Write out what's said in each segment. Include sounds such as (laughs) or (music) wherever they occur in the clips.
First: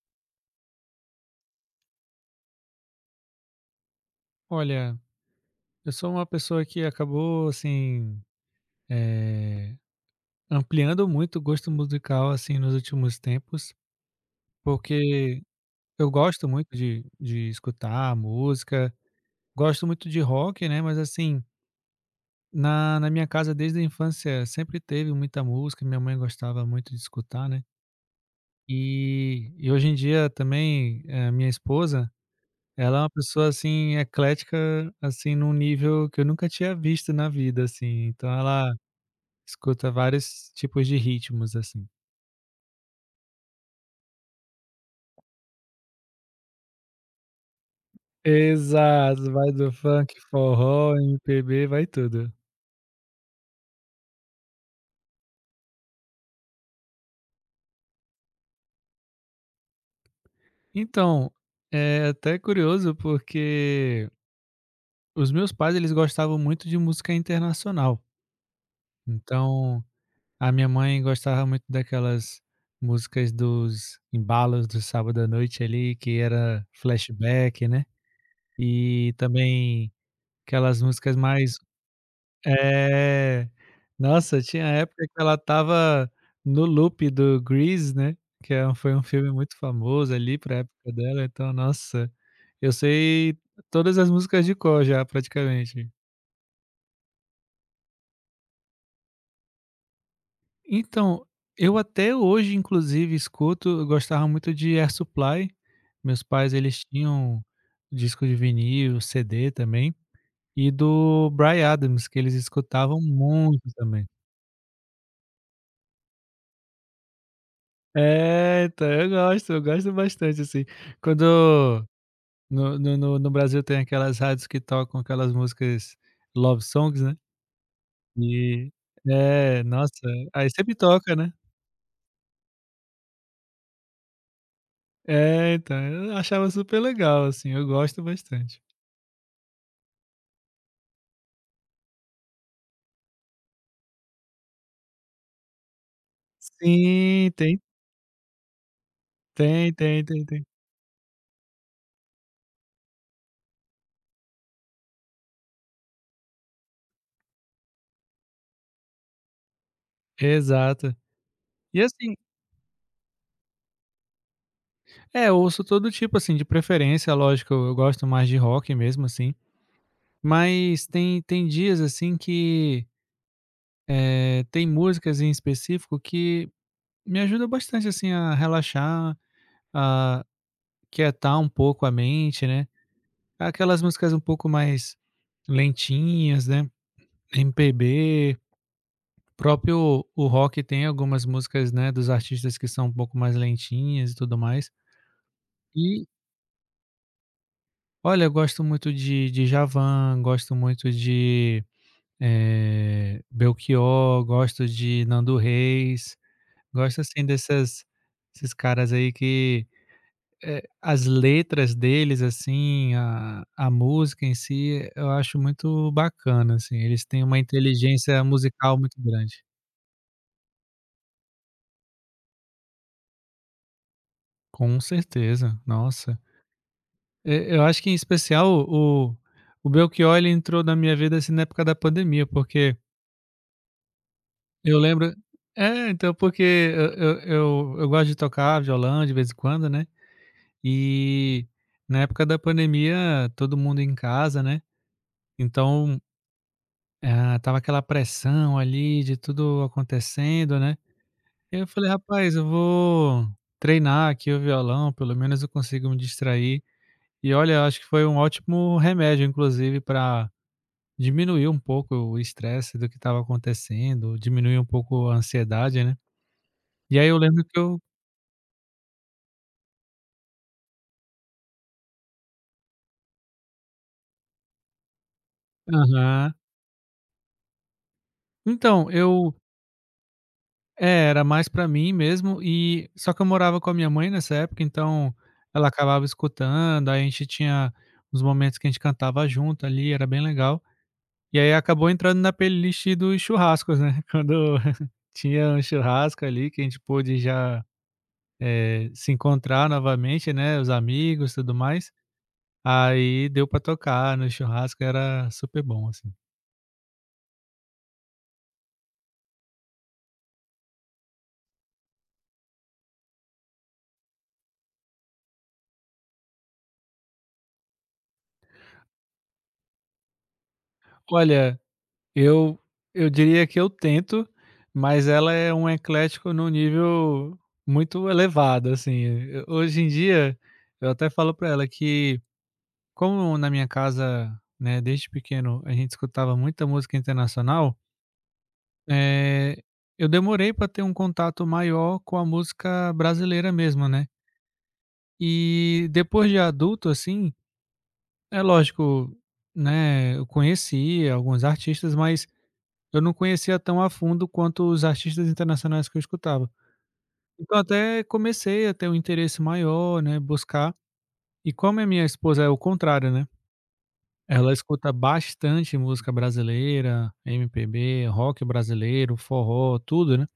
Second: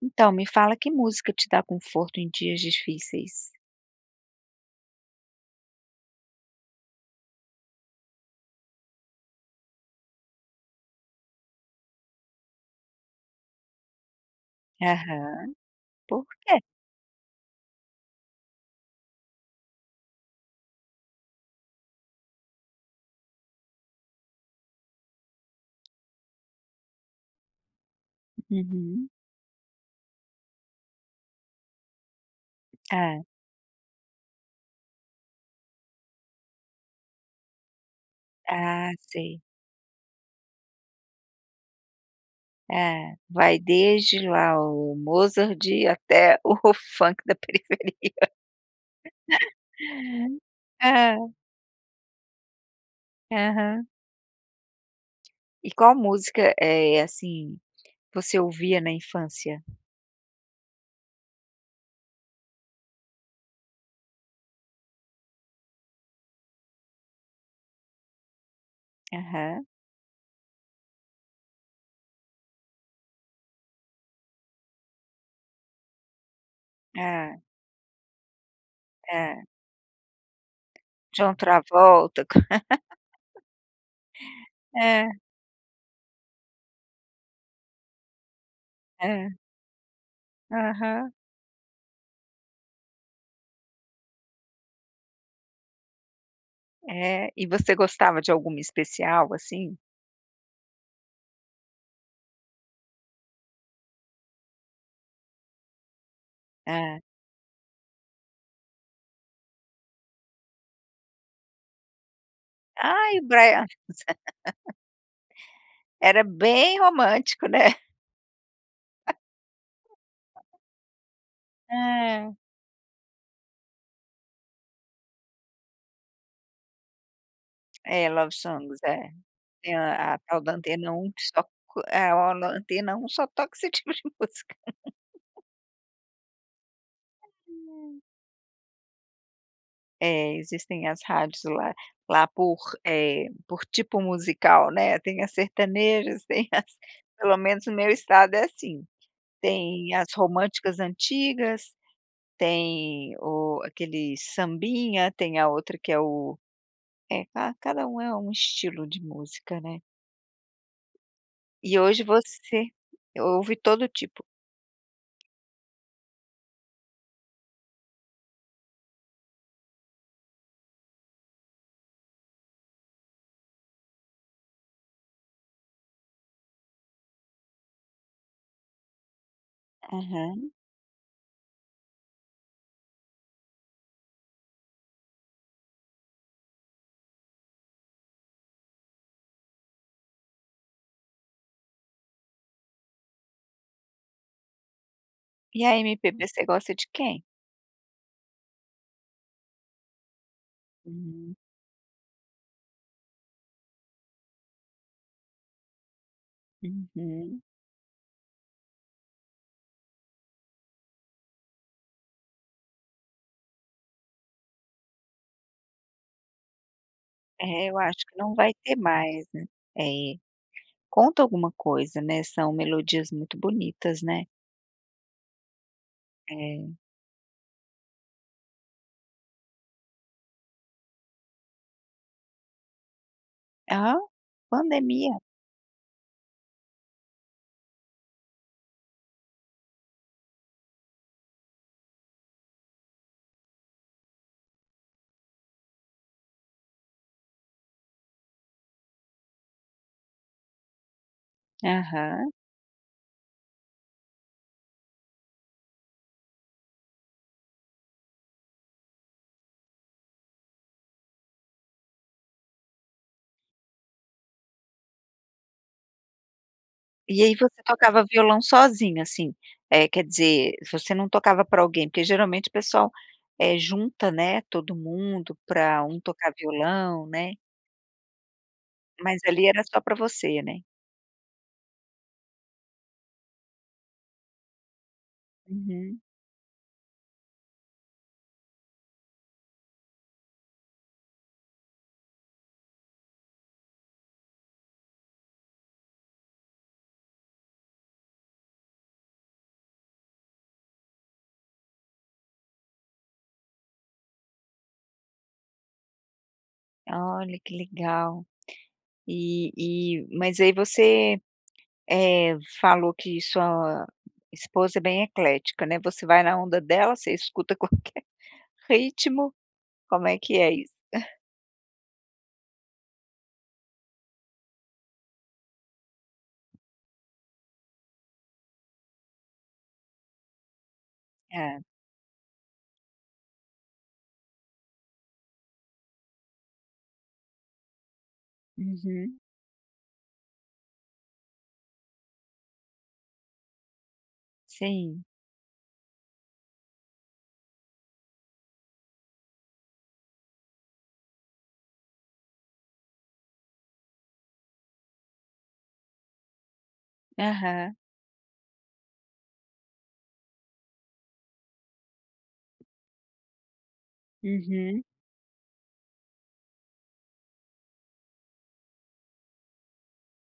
Então, me fala que música te dá conforto em dias difíceis? Olha, eu sou uma pessoa que acabou, assim, eh, ampliando muito o gosto musical, assim, nos últimos tempos, porque Aham. eu Por gosto quê? muito de escutar música, gosto muito de rock, né, mas, assim, na minha casa desde a infância sempre teve muita música, minha mãe gostava muito de escutar, né, Uhum. e hoje em dia também, minha esposa, ela é uma Hã. pessoa, assim, eclética, assim, num nível que eu nunca tinha visto na vida, assim, então ela Ah, sei. escuta vários tipos de ritmos, assim. Hã. Vai desde lá o Mozart até o (laughs) funk da periferia. Exato, vai do funk, (laughs) forró, Hã. MPB, vai tudo. Aham. E qual música, é assim, você ouvia na infância? Então, é até curioso porque os meus pais eles gostavam muito de música internacional. Aham. Então, a minha mãe gostava muito daquelas músicas dos embalos do sábado à noite ali, que era Hã, flashback, né. E hã. também aquelas músicas John mais... Travolta. (laughs) É. Nossa, tinha época É, que ela estava no loop do Grease, né, que é um foi um filme é. muito famoso ali pra época Aham. dela, então, nossa, eu sei todas as músicas de cor já, praticamente. É. E você gostava de alguma especial, assim? Então, eu até hoje, inclusive, escuto, eu gostava muito de Air Supply, meus pais, eles Ah, tinham disco de vinil, CD também, e do Bryan Adams, que eles escutavam ai, o muito Bryan, também. era bem romântico, né. É, então, eu gosto bastante, assim. Quando É. no Brasil tem aquelas rádios que tocam aquelas músicas, love songs, né, É, Love e Songs, é. é, Tem nossa, a tal aí da sempre Antena um toca, que né. só co é, ó, Antena um só toca esse (laughs) tipo de música. É, então, eu achava super legal, assim, eu Hum. gosto bastante. É, existem as rádios lá por tipo musical, né, tem as sertanejas, (laughs) tem as Sim, pelo tem menos no meu estado é assim, tem tem tem as tem tem. românticas antigas, tem o aquele sambinha, tem a outra que é ca cada um é um estilo de música, né. Exato. E E hoje assim você ouve todo tipo. é, eu ouço todo tipo, assim, de preferência, lógico, eu gosto mais de rock mesmo, assim, mas tem dias, assim, que tem músicas em específico que me ajudam bastante, assim, a relaxar, a Aham. quietar um pouco a mente, né. Aquelas músicas um pouco mais lentinhas, né, MPB, próprio o rock tem algumas músicas, né, dos artistas que são um pouco mais lentinhas e tudo mais. E a E, MPB você gosta de quem? olha, eu gosto muito de Djavan, gosto muito Hum, de, Belchior, gosto de Nando Reis. Gosto assim uhum. dessas, esses caras aí que, as letras deles, assim, a música em si, eu acho muito bacana, assim, eles têm uma É, eu acho que inteligência não vai ter musical muito mais, grande. né. É. Conta alguma coisa, né, são melodias muito bonitas, né. Com certeza, nossa. É. E eu acho que em especial o Belchior ele entrou na minha vida, assim, na época da pandemia, porque Aham. eu lembro, Pandemia. é, então, porque eu gosto de tocar violão de vez em quando, né, e na época da pandemia todo mundo em casa, né. Então, ah, estava aquela pressão ali de tudo acontecendo, né. E eu falei: Aham. "Rapaz, eu vou treinar aqui o violão, pelo menos eu consigo me distrair". E olha, eu acho que foi um ótimo remédio, inclusive, para diminuir um pouco o estresse do que estava acontecendo, diminuir um pouco a ansiedade, né. E aí eu E aí lembro que você eu, tocava violão sozinha, assim, quer dizer, você não tocava pra alguém, porque geralmente o pessoal, junta, né, todo mundo pra um tocar aham. violão, né, Então, mas eu ali era só pra você, né? É, era mais pra mim mesmo, e só que eu morava com a minha mãe nessa época, então ela Uhum. acabava escutando, aí a gente tinha uns momentos que a gente cantava junto ali, era bem legal. E aí acabou entrando na playlist dos churrascos, né, (laughs) quando tinha um churrasco ali que a gente pôde já, se encontrar novamente, né, os amigos, tudo mais, aí deu pra tocar no churrasco, era super bom, assim. Olha, que legal. E mas aí você, falou que sua esposa é bem eclética, né, você vai na onda dela, você escuta (laughs) qualquer ritmo, como é que é isso? Olha, Eu eu diria que eu tento, mas ela é um eclético num nível muito elevado, assim. Hoje em dia, eu até falo para É. ela que como na minha casa, né, desde pequeno a gente escutava muita música internacional, Uhum. eh, eu demorei para ter um contato maior com a música brasileira mesmo, né. Sim. E depois de adulto, assim, é lógico, né, eu conheci alguns artistas, mas eu não conhecia tão a fundo quanto os artistas internacionais que eu escutava. Então Aham. até comecei a ter um interesse maior, né, buscar. E como a minha esposa é o contrário, né, ela Uhum. escuta bastante música brasileira, MPB, rock brasileiro, forró, tudo, né.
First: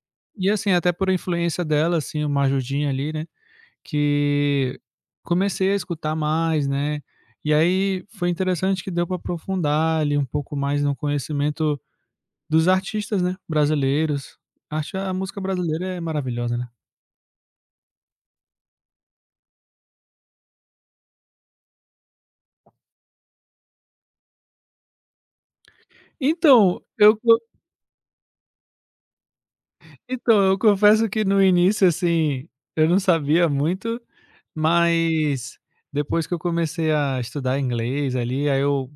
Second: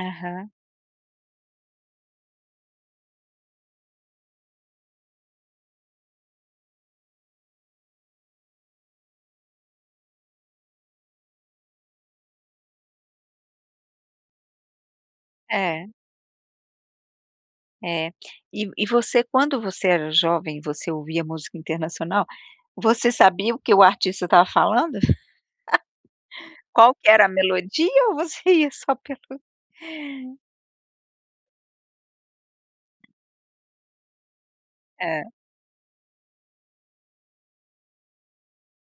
Aham. E assim, até por influência dela, assim, o Marjudinha ali, né, que comecei a escutar mais, né. E aí foi interessante que deu para aprofundar ali um pouco mais no conhecimento dos artistas, né, brasileiros. Acho a música brasileira É, é maravilhosa, né. é. E você quando você era jovem, você ouvia música internacional, você sabia o que o artista estava falando? Então, Qual que eu era a co melodia ou você (laughs) ia só pelo (laughs) então, eu confesso que no início, assim, eu não sabia muito, É. mas depois que eu comecei a estudar inglês ali, aí eu,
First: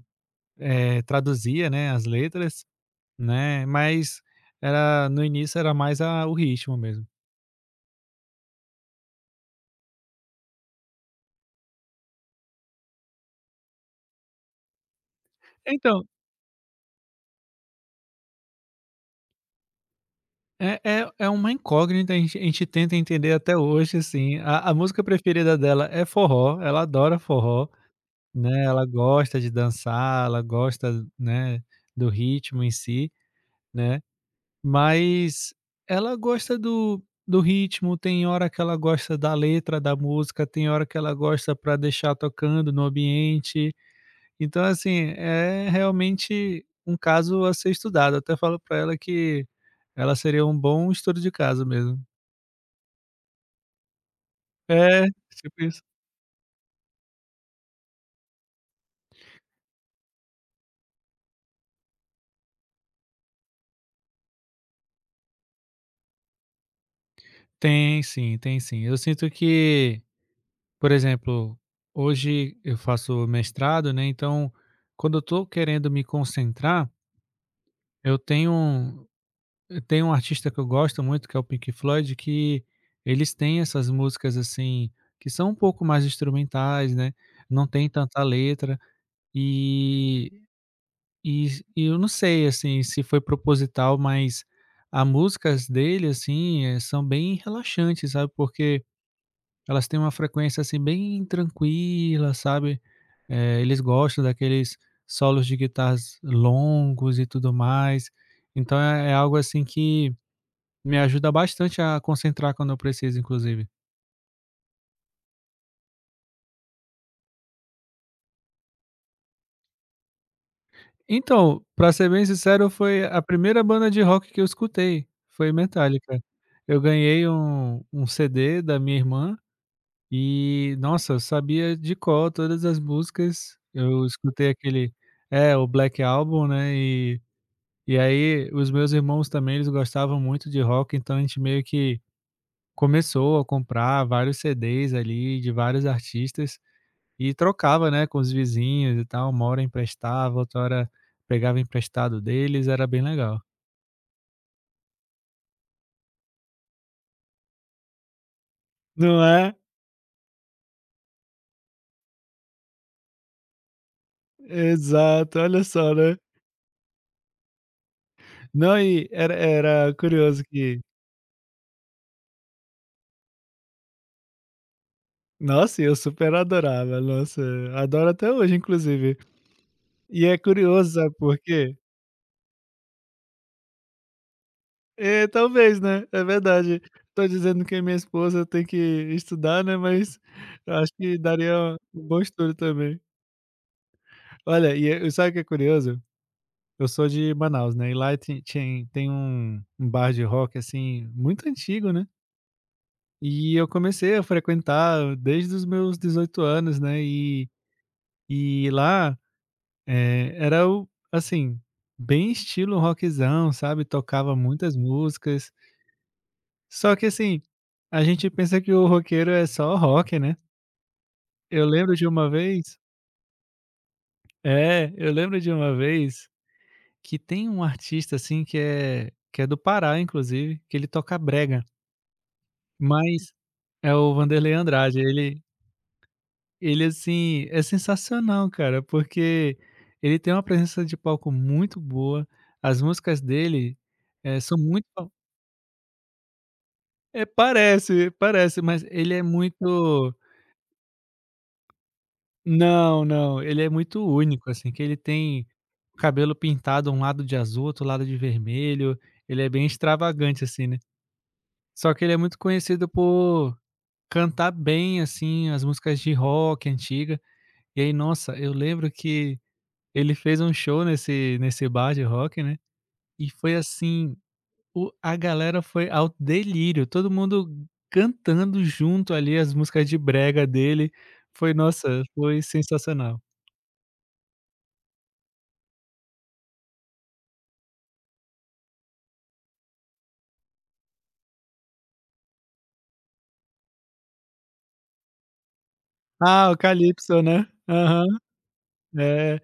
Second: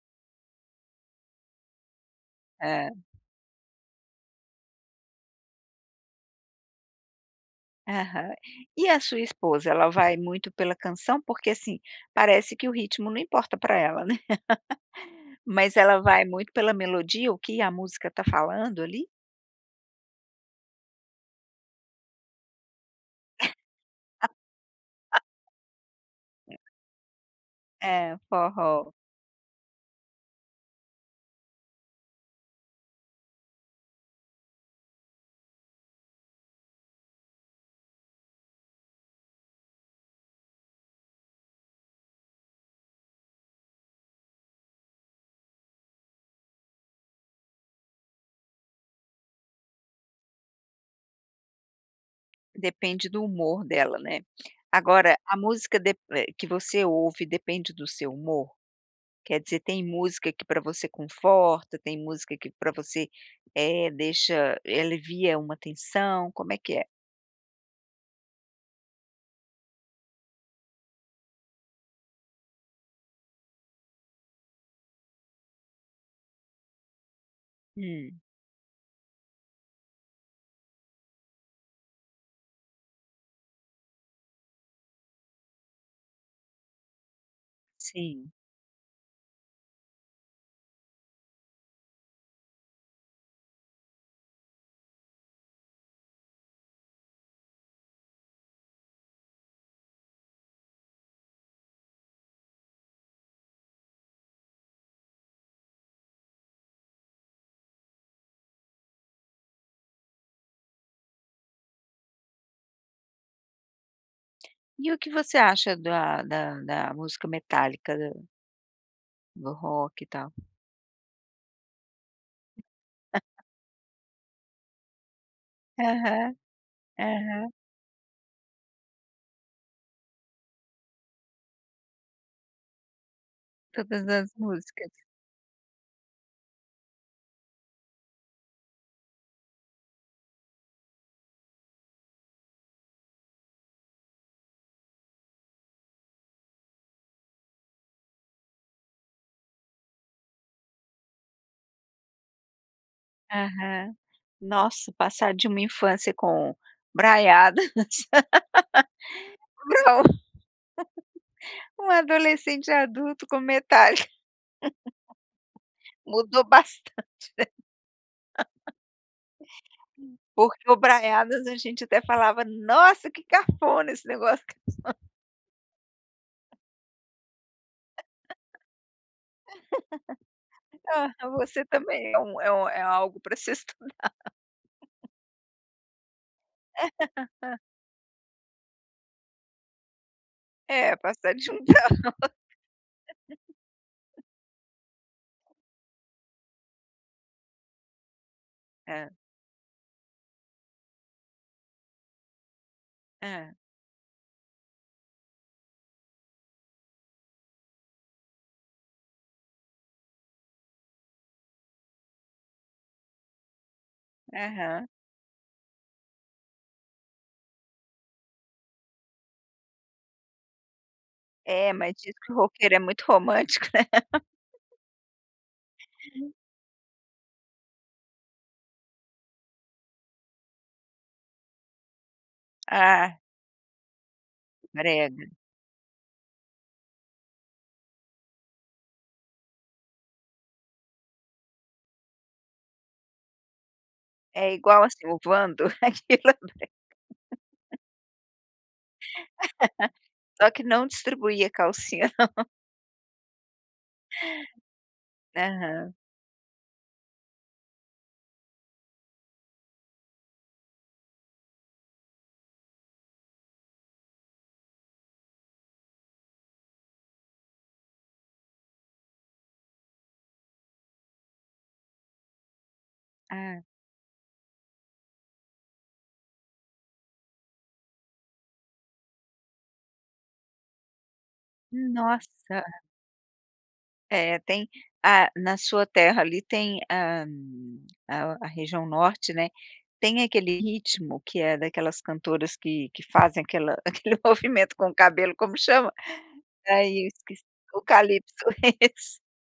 traduzia, né, as letras, É. né, mas era no início era mais a, o ritmo mesmo. Aham. E a sua esposa, ela vai muito pela canção? Porque, assim, parece que o ritmo não importa para ela, né. (laughs) Mas ela Então, vai muito pela melodia, o que a música tá falando ali? é uma incógnita, a gente tenta entender até hoje, assim, a música preferida dela é forró, ela adora forró. É, Né, ela forró. gosta de dançar, ela gosta, né, do ritmo em si, né, mas ela gosta do ritmo, tem hora que ela gosta da letra da música, tem hora que ela gosta para deixar tocando no ambiente. Então, assim, é realmente um caso a ser estudado. Eu até falo para ela que ela seria um bom estudo de caso mesmo. Depende do humor dela, né. É, Agora, a tipo música isso. Que você ouve depende do seu humor? Quer dizer, tem música que para você conforta, tem música que para você, alivia uma tensão, como é que é? Tem sim, tem sim. Eu sinto que, por exemplo, hoje eu faço mestrado, né, então quando eu estou querendo me concentrar, eu Hum, tenho um- eu tenho um artista que eu gosto muito, que é o Pink Floyd, que eles têm essas músicas, assim, que são um pouco mais instrumentais, né, não tem tanta sim. letra e e e eu não sei, assim, se foi proposital, mas as músicas dele, assim, são bem relaxantes, sabe, porque elas têm uma frequência, assim, bem tranquila, sabe. Eles gostam daqueles solos de guitarras longos e tudo mais. Então é, é algo, assim, que me ajuda bastante a concentrar quando eu preciso, inclusive. E o que você acha da música metálica, da do rock e tal? Então, pra ser bem sincero, foi a primeira banda de rock que eu escutei, foi Metallica. Aham, Eu ganhei aham. um CD da minha irmã e, nossa, eu sabia de cor todas as músicas. Eu Todas as escutei músicas. aquele, é, o Black Album, né, e aí, os meus irmãos também, eles gostavam muito de rock, então a gente meio que começou a comprar vários CDs ali de vários artistas e trocava, né, com os vizinhos e tal. Uma hora emprestava, outra hora pegava emprestado deles, era bem legal. Aham. Nossa, passar de uma infância com braiadas (laughs) Não é? pra um adolescente adulto com Metallica, Exato, olha só, (laughs) né? mudou bastante, Não, e era, era curioso porque o que... braiadas a gente até falava: "Nossa, que cafona esse negócio". Nossa, eu super adorava, nossa, adoro até hoje, inclusive. E é curioso, Ah, sabe por você quê? também é algo para se estudar. (laughs) É, talvez, né, é verdade. Tô dizendo que minha esposa tem que estudar, né, mas eu acho É, que passar de um, daria um bom estudo também. Olha, e eu, sabe o que é curioso? Eu sou de Manaus, né, e lá tem é, um bar de rock, assim, muito antigo, né, é. e eu comecei a frequentar desde os meus 18 anos, né, e lá, eh, era o assim, bem estilo rockzão, sabe, tocava muitas Aham. músicas. Só que assim, a gente pensa que o roqueiro é só rock, né. Eu É, mas lembro de diz uma que o roqueiro vez é muito romântico, né. Eu lembro de uma vez que tem um artista, assim, que é do Pará inclusive, que ele toca brega, Ah, mas é o Vanderlei Andrade. brega. Ele, assim, é sensacional, cara, porque ele tem uma presença de palco muito boa, as músicas dele, É são igual, muito... assim, o Wando, (laughs) aquilo, É, parece, parece, mas ele é muito... só que não distribuía calcinha. Não, não, ele é muito único, assim, que ele (laughs) tem Aham. o cabelo pintado um lado de azul, outro lado de vermelho, ele é bem extravagante, assim, né. Só que ele é muito conhecido por cantar bem, assim, as músicas de rock antiga, e aí, nossa, eu lembro que ele fez um show nesse bar de rock, né, e foi Ah, assim, o, a galera foi ao delírio, todo mundo cantando junto ali as músicas de brega dele, foi, nossa, foi nossa. sensacional. É, tem, ah, na sua terra ali tem a região norte, né, tem aquele ritmo que é daquelas cantoras que fazem aquela (laughs) aquele movimento com o cabelo, como chama? Ah, o Aí eu Calypso, esqueci. né. O Aham, calypso, (laughs) isso. é.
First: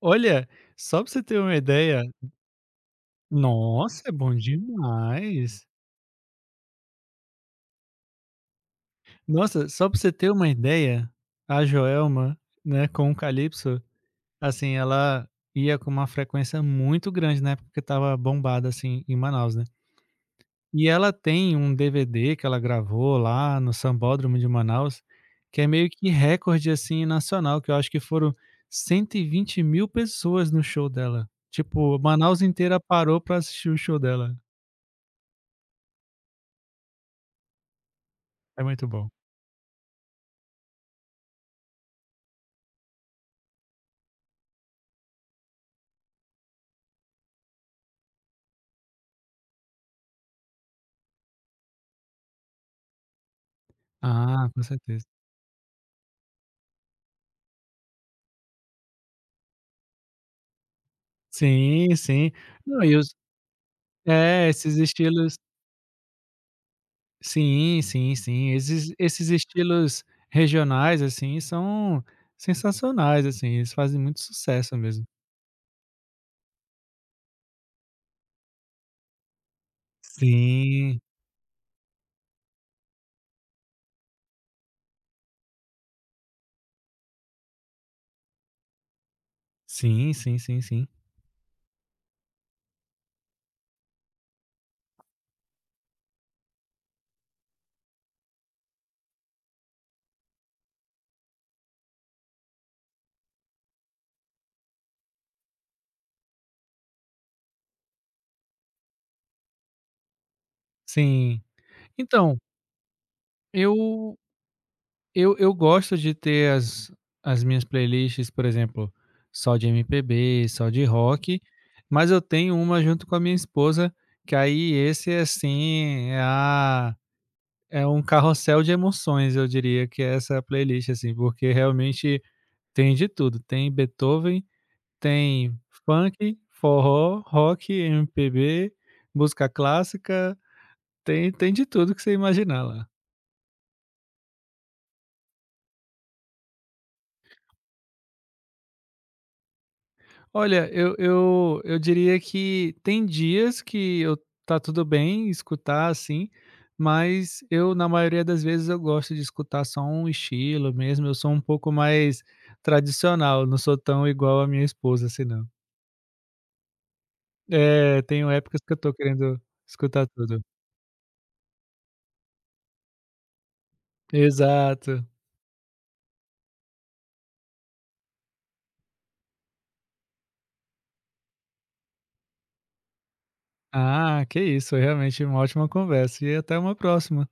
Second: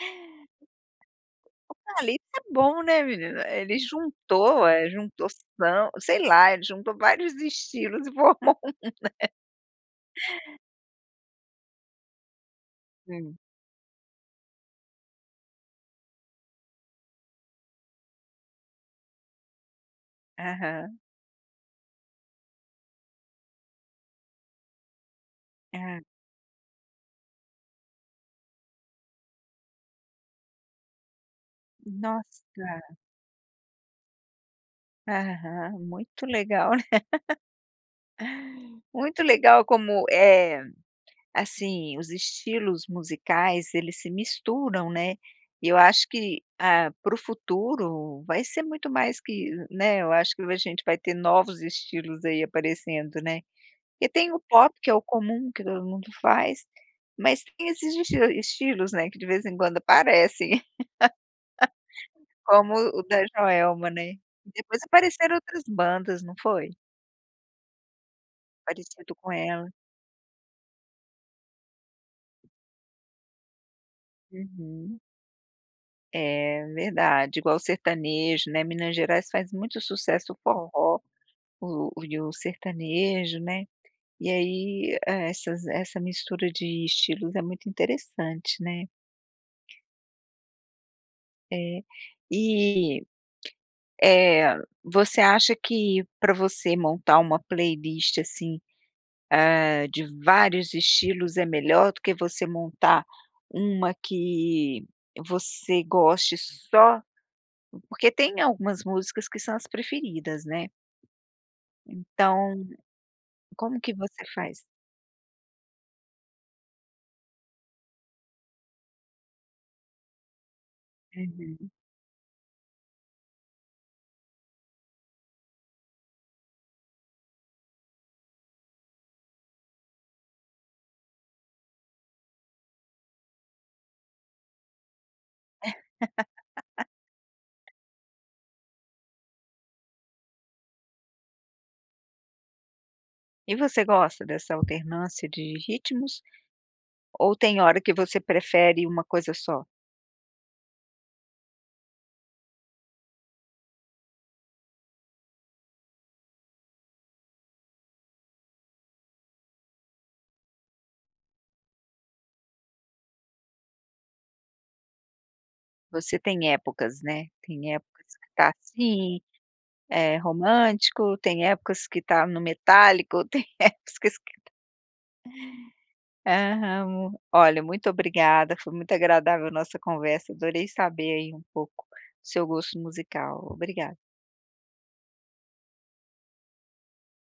Olha, só pra você ter uma ideia, Calypso é bom, né, menina? Ele nossa, é bom juntou demais. samba sei lá, ele juntou vários estilos e formou. Nossa, só pra você ter uma ideia, a Joelma, né, com o Hum. Calypso, assim, ela ia com uma frequência muito grande na época que estava bombada, assim, em Manaus, né. E Aham. ela tem um DVD que ela gravou lá no Sambódromo de Manaus, que é meio Hã. que recorde, assim, nacional, que eu acho que foram 120 mil pessoas no show dela. Tipo, Manaus inteira Nossa! parou pra assistir o show dela. Aham, muito legal, né. É (laughs) muito bom. Muito legal como, é assim, os estilos musicais, eles se misturam, né. E eu acho que, ah, para o futuro vai ser muito mais que, né, eu acho que a gente vai ter novos estilos aí aparecendo, né. E tem o Ah, com pop, que é o certeza. comum, que todo mundo faz, mas tem esses estilos, né, que de vez em quando aparecem. Sim, sim. Como Não, e o os, da Joelma, né. é, esses Depois apareceram estilos, outras bandas, não foi? sim, sim, sim. Esses Parecido esses com ela. estilos regionais, assim, são sensacionais, assim, eles fazem muito sucesso Uhum. mesmo. É, verdade. Igual o sertanejo, né, Minas Gerais faz muito sucesso o forró, Sim. o e o sertanejo, né. E aí, essa mistura de estilos é muito interessante, né. Sim, sim, sim, sim. É. E, eh, você acha que pra você montar uma playlist, assim de vários estilos é melhor do que você montar uma que você goste só porque tem algumas músicas que são as preferidas, né. Sim. Então, Então, como que eu você faz? eu gosto de ter as, as minhas playlists, por exemplo, só de MPB, só de rock, Uhum. mas eu tenho uma junto com a minha esposa, que aí esse é assim, é a é um carrossel de emoções, eu diria que é essa playlist, assim, porque realmente tem de tudo, tem Beethoven, tem funk, forró, rock, MPB, música clássica. Tem de tudo que você imaginar lá. E você gosta dessa alternância de ritmos ou tem hora que você prefere uma coisa só? Olha, eu eu diria que tem dias que eu, tá tudo bem escutar, assim, mas eu, na maioria das vezes, eu gosto de escutar só um estilo mesmo, eu sou um pouco mais tradicional, não sou tão igual a minha esposa, assim, não. Você tem épocas, né, tem É, épocas que tenho tá épocas que eu tô assim, querendo escutar é tudo. romântico, tem épocas que tá no metálico, (laughs) tem épocas. Exato. Aham. Olha, muito obrigada, foi muito agradável a nossa conversa, adorei saber aí um pouco do seu gosto musical. Obrigada. Ah, que isso, foi realmente uma ótima conversa e até uma próxima.